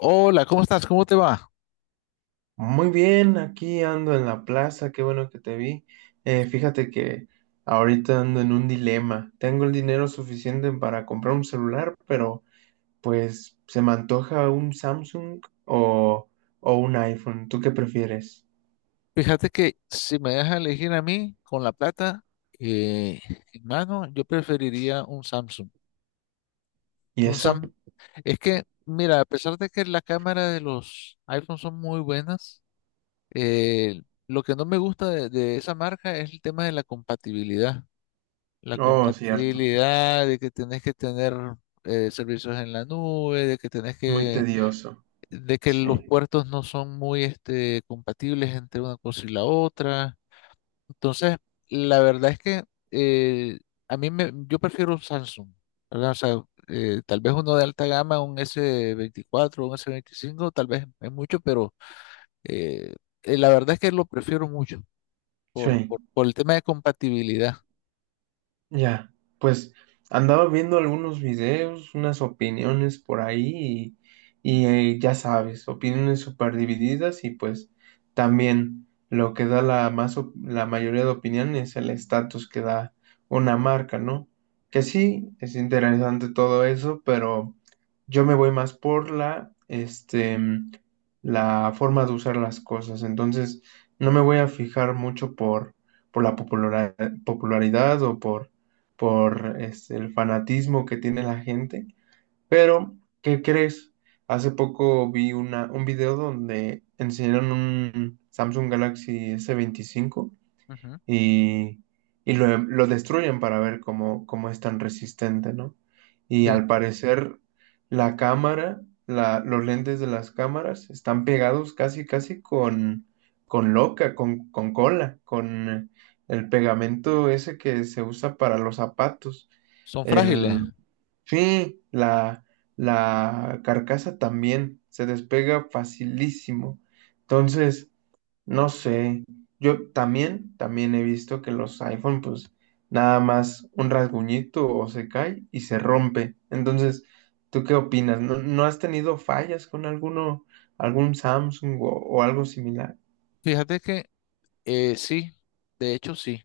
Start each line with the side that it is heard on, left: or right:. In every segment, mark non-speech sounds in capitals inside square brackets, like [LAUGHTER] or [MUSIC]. left: Hola, ¿cómo estás? ¿Cómo te va?
right: Muy bien, aquí ando en la plaza, qué bueno que te vi. Fíjate que ahorita ando en un dilema. Tengo el dinero suficiente para comprar un celular, pero pues se me antoja un Samsung o un iPhone. ¿Tú qué prefieres?
left: Fíjate que si me dejas elegir a mí con la plata eh, en mano, yo preferiría un Samsung.
right: ¿Y
left: Un
right: eso?
left: Sam Es que, mira, a pesar de que la cámara de los iPhones son muy buenas, lo que no me gusta de esa marca es el tema de la compatibilidad. La
right: Oh, cierto.
left: compatibilidad de que tenés que tener, servicios en la nube,
right: Muy tedioso.
left: de que los
right: Sí,
left: puertos no son muy compatibles entre una cosa y la otra. Entonces, la verdad es que, eh, yo prefiero un Samsung, ¿verdad? O sea, tal vez uno de alta gama, un s veinticuatro un s veinticinco tal vez es mucho, pero eh, la verdad es que lo prefiero mucho
right: sí.
left: por el tema de compatibilidad.
right: Ya, pues andaba viendo algunos videos, unas opiniones por ahí y ya sabes, opiniones súper divididas y pues también lo que da la, más, la mayoría de opiniones es el estatus que da una marca, ¿no? Que sí, es interesante todo eso, pero yo me voy más por la, este, la forma de usar las cosas, entonces no me voy a fijar mucho por la popularidad popularidad o por este, el fanatismo que tiene la gente. Pero, ¿qué crees? Hace poco vi un video donde enseñaron un Samsung Galaxy S25
left: Ujú,
right: y, y lo destruyen para ver cómo es tan resistente, ¿no? Y
left: sí.
right: al parecer la cámara, los lentes de las cámaras están pegados casi con cola, con el pegamento ese que se usa para los zapatos.
left: Son frágiles.
right: El, Mm. Sí, la carcasa también se despega facilísimo. Entonces, no sé, yo también, también he visto que los iPhone, pues nada más un rasguñito o se cae y se rompe. Entonces, ¿tú qué opinas? ¿No, no has tenido fallas con alguno, algún Samsung o algo similar?
left: Fíjate que, sí, de hecho sí.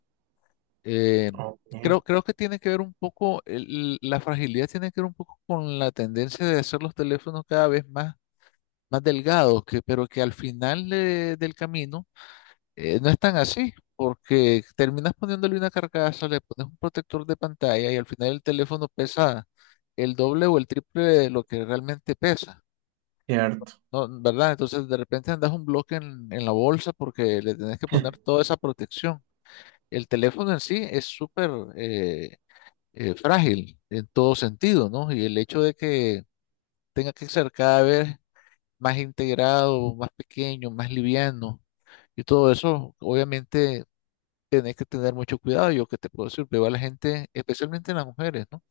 left: Eh,
right: Ok,
left: creo que tiene que ver un poco, la fragilidad tiene que ver un poco con la tendencia de hacer los teléfonos cada vez más delgados, que, pero que al final del camino, no están así, porque terminas poniéndole una carcasa, le pones un protector de pantalla y al final el teléfono pesa el doble o el triple de lo que realmente pesa,
right: cierto,
left: ¿no? ¿Verdad? Entonces de repente andas un bloque en la bolsa porque le tenés que poner toda esa protección. El teléfono en sí es súper eh, frágil en todo sentido, ¿no? Y el hecho de que tenga que ser cada vez más integrado, más pequeño, más liviano y todo eso, obviamente tenés que tener mucho cuidado. Yo que te puedo decir, veo a la gente, especialmente las mujeres, ¿no?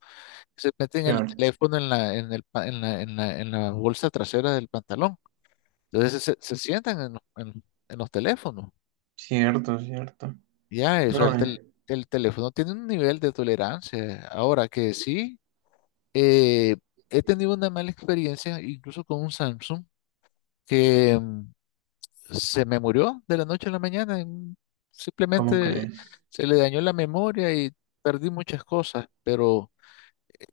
left: Que se meten el
right: cierto,
left: teléfono en la, en el, pa- en la, en la, en la bolsa trasera del pantalón. Entonces se sientan en los teléfonos.
right: cierto, cierto.
left: Ya, eso,
right: No,
left: el teléfono tiene un nivel de tolerancia. Ahora que sí, eh, he tenido una mala experiencia, incluso con un Samsung, que, se me murió de la noche a la mañana.
right: ¿cómo
left: Simplemente
right: crees?
left: se le dañó la memoria y perdí muchas cosas, pero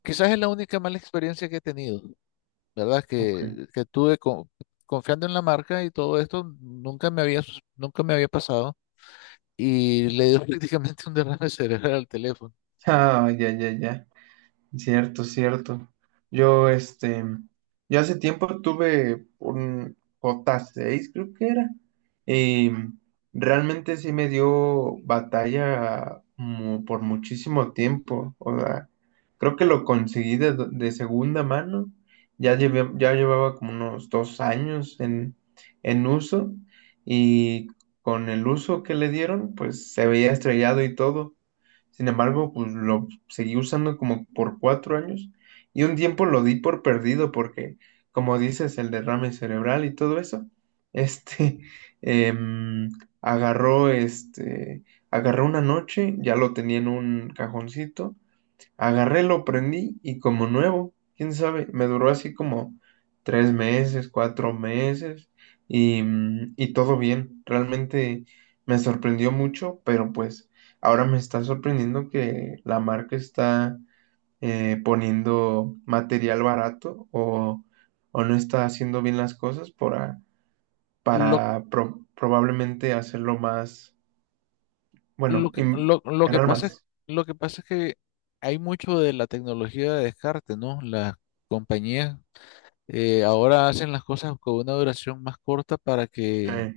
left: quizás es la única mala experiencia que he tenido, ¿verdad?
right: Ok.
left: Que,
right: [LAUGHS]
left: que tuve confiando en la marca y todo esto, nunca me había pasado y le dio [LAUGHS] prácticamente un derrame cerebral al teléfono.
right: Ah, ya, ya, ya. Cierto, cierto. Yo, este, yo hace tiempo tuve un J6, creo que era, y realmente sí me dio batalla por muchísimo tiempo. O sea, creo que lo conseguí de segunda mano. Ya llevaba como unos 2 años en uso, y con el uso que le dieron, pues se veía estrellado y todo. Sin embargo, pues lo seguí usando como por 4 años y un tiempo lo di por perdido porque, como dices, el derrame cerebral y todo eso, este, [LAUGHS] em, agarró, este, agarró una noche, ya lo tenía en un cajoncito. Agarré, lo prendí y como nuevo, quién sabe, me duró así como 3 meses, 4 meses y y todo bien. Realmente me sorprendió mucho, pero pues ahora me está sorprendiendo que la marca está poniendo material o no está haciendo bien las cosas
left: Lo,
right: para probablemente hacerlo más, bueno,
left: lo que, lo, lo que
right: ganar
left: pasa es,
right: más.
left: lo que pasa es que hay mucho de la tecnología de descarte, ¿no? Las compañías, ahora hacen las cosas con una duración más corta para
right: Sí,
left: que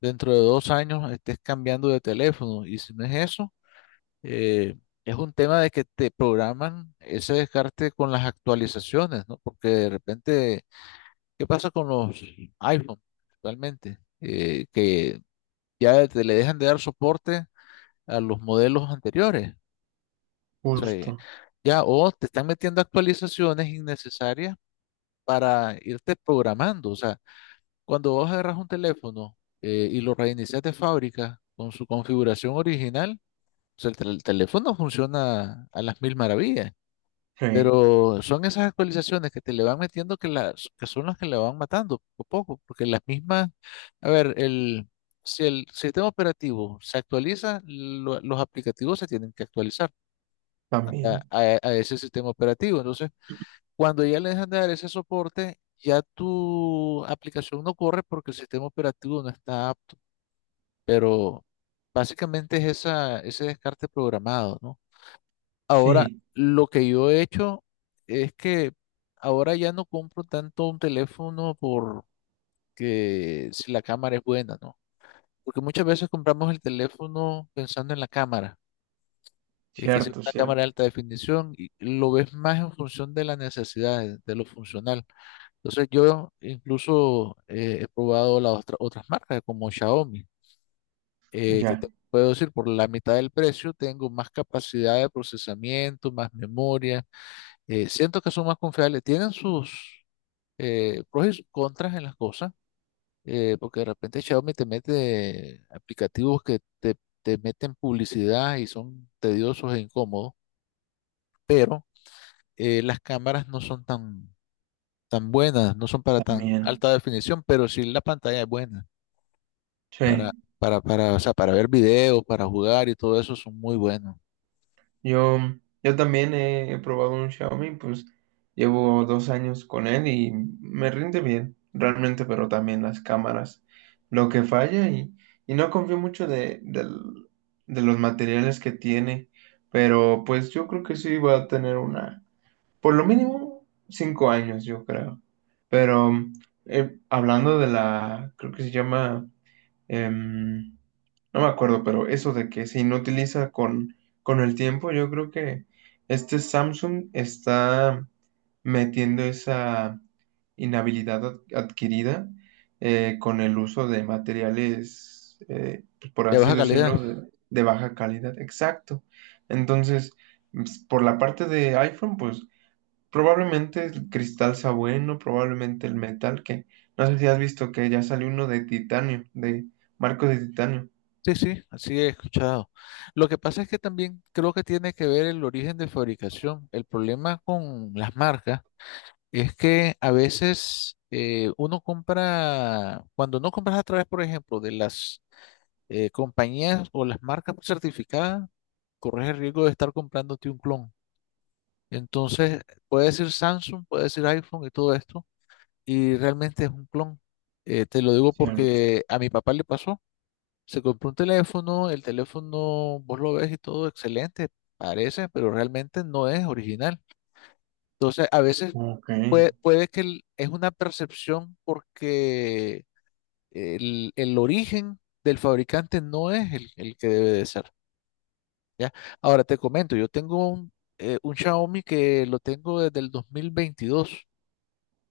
left: dentro de 2 años estés cambiando de teléfono. Y si no es eso, eh, es un tema de que te programan ese descarte con las actualizaciones, ¿no? Porque de repente, ¿qué pasa con los iPhone actualmente? Que ya te le dejan de dar soporte a los modelos anteriores. O sea,
right: justo.
left: ya, o te están metiendo actualizaciones innecesarias para irte programando. O sea. Cuando vos agarras un teléfono, y lo reinicias de fábrica con su configuración original, o sea, el teléfono funciona a las mil maravillas,
right: Sí,
left: pero son esas actualizaciones que te le van metiendo que son las que le van matando poco a poco, porque las mismas, a ver, si el sistema operativo se actualiza, los aplicativos se tienen que actualizar
right: también.
left: a ese sistema operativo. Entonces, cuando ya le dejan de dar ese soporte, ya tu aplicación no corre porque el sistema operativo no está apto. Pero básicamente es esa, ese descarte programado, ¿no? Ahora,
right: Sí.
left: lo que yo he hecho es que ahora ya no compro tanto un teléfono porque si la cámara es buena, ¿no? Porque muchas veces compramos el teléfono pensando en la cámara, y que sea
right: Cierto,
left: una cámara de
right: cierto.
left: alta definición, y lo ves más en función de las necesidades, de lo funcional. Entonces yo incluso, he probado las otras marcas, como Xiaomi, que te
right: Ya,
left: puedo decir, por la mitad del precio tengo más capacidad de procesamiento, más memoria, siento que son más confiables, tienen sus pros y sus contras en las cosas, porque de repente Xiaomi te mete aplicativos que te meten publicidad y son tediosos e incómodos, pero las cámaras no son tan, tan buenas, no son para tan
right: también.
left: alta definición, pero sí la pantalla es buena. Para,
right: Sí,
left: o sea, para ver videos, para jugar y todo eso son muy buenos.
right: yo, yo también he probado un Xiaomi, pues llevo 2 años con él y me rinde bien, realmente, pero también las cámaras, lo que falla y no confío mucho de los materiales que tiene, pero pues yo creo que sí va a tener una, por lo mínimo, 5 años, yo creo. Pero hablando de la, creo que se llama... em, no me acuerdo, pero eso de que se inutiliza con el tiempo, yo creo que este Samsung está metiendo esa inhabilidad adquirida con el uso de materiales, pues, por
left: De
right: así
left: baja calidad.
right: decirlo, de baja calidad. Exacto. Entonces, por la parte de iPhone, pues probablemente el cristal sea bueno, probablemente el metal, que no sé si has visto que ya salió uno de titanio, de marcos de titanio.
left: Sí, sí, así he escuchado. Lo que pasa es que también creo que tiene que ver el origen de fabricación. El problema con las marcas es que a veces, uno compra, cuando no compras a través, por ejemplo, de las, compañías o las marcas certificadas, corres el riesgo de estar comprándote un clon. Entonces, puede ser Samsung, puede ser iPhone y todo esto y realmente es un clon. Te lo digo
right: Cierto.
left: porque a mi papá le pasó. Se compró un teléfono, el teléfono vos lo ves y todo excelente, parece, pero realmente no es original. Entonces, a veces
right: Ok,
left: puede es una percepción porque el origen del fabricante no es el que debe de ser, ¿ya? Ahora te comento, yo tengo un Xiaomi que lo tengo desde el 2022.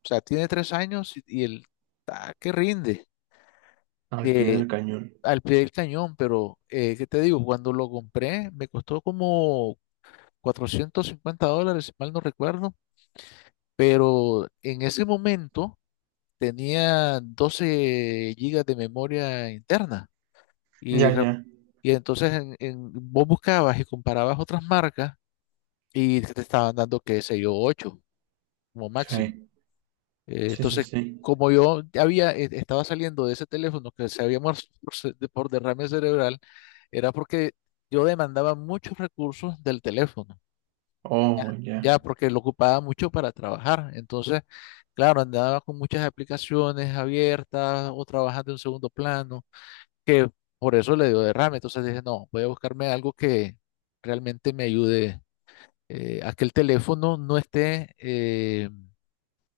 left: O sea, tiene 3 años y que rinde.
right: al pie
left: Eh,
right: del cañón.
left: Al pie del cañón, pero, ¿qué te digo? Cuando lo compré me costó como $450, si mal no recuerdo, pero en ese momento tenía 12 gigas de memoria interna
right: Ya,
left: y, re-
right: ya.
left: y entonces vos buscabas y comparabas otras marcas y te estaban dando, qué sé yo, 8 como máximo.
right: Sí, sí, sí,
left: Entonces,
right: sí.
left: como estaba saliendo de ese teléfono que se había muerto por derrame cerebral, era porque yo demandaba muchos recursos del teléfono, ya,
right: Oh, ya.
left: ya, porque lo ocupaba mucho para trabajar. Entonces, claro, andaba con muchas aplicaciones abiertas o trabajando en segundo plano, que por eso le dio derrame. Entonces dije, no, voy a buscarme algo que realmente me ayude, a que el teléfono no esté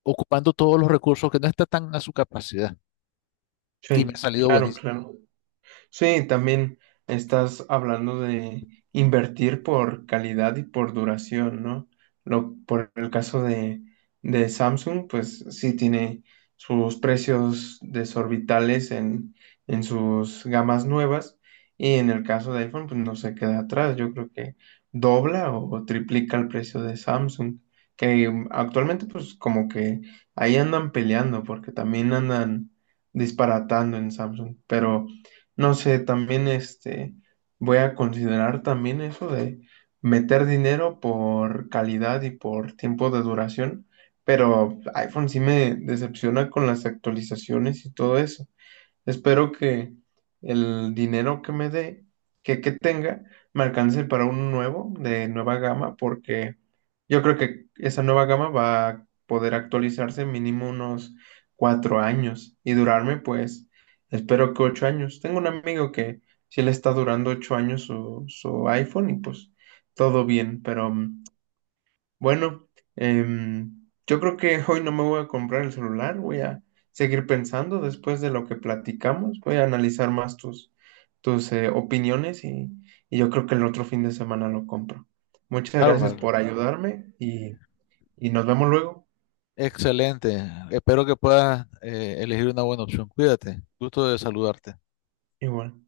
left: ocupando todos los recursos que no está tan a su capacidad. Y me ha
right: Sí,
left: salido
right: claro,
left: buenísimo.
right: claro. Sí, también estás hablando de invertir por calidad y por duración, ¿no? Por el caso de Samsung, pues sí tiene sus precios desorbitales en sus gamas nuevas y en el caso de iPhone, pues no se queda atrás. Yo creo que dobla o triplica el precio de Samsung, que actualmente pues como que ahí andan peleando porque también andan disparatando en Samsung, pero... No sé, también este, voy a considerar también eso de meter dinero por calidad y por tiempo de duración, pero iPhone sí me decepciona con las actualizaciones y todo eso. Espero que el dinero que me dé, que tenga, me alcance para uno nuevo, de nueva gama, porque yo creo que esa nueva gama va a poder actualizarse mínimo unos 4 años y durarme, pues, espero que 8 años. Tengo un amigo que sí le está durando 8 años su, su iPhone y pues todo bien, pero bueno, yo creo que hoy no me voy a comprar el celular, voy a seguir pensando después de lo que platicamos, voy a analizar más tus, tus opiniones y yo creo que el otro fin de semana lo compro. Muchas gracias
left: Bárbaro.
right: por ayudarme y nos vemos luego.
left: Excelente. Espero que puedas, elegir una buena opción. Cuídate. Gusto de saludarte.
right: Igual.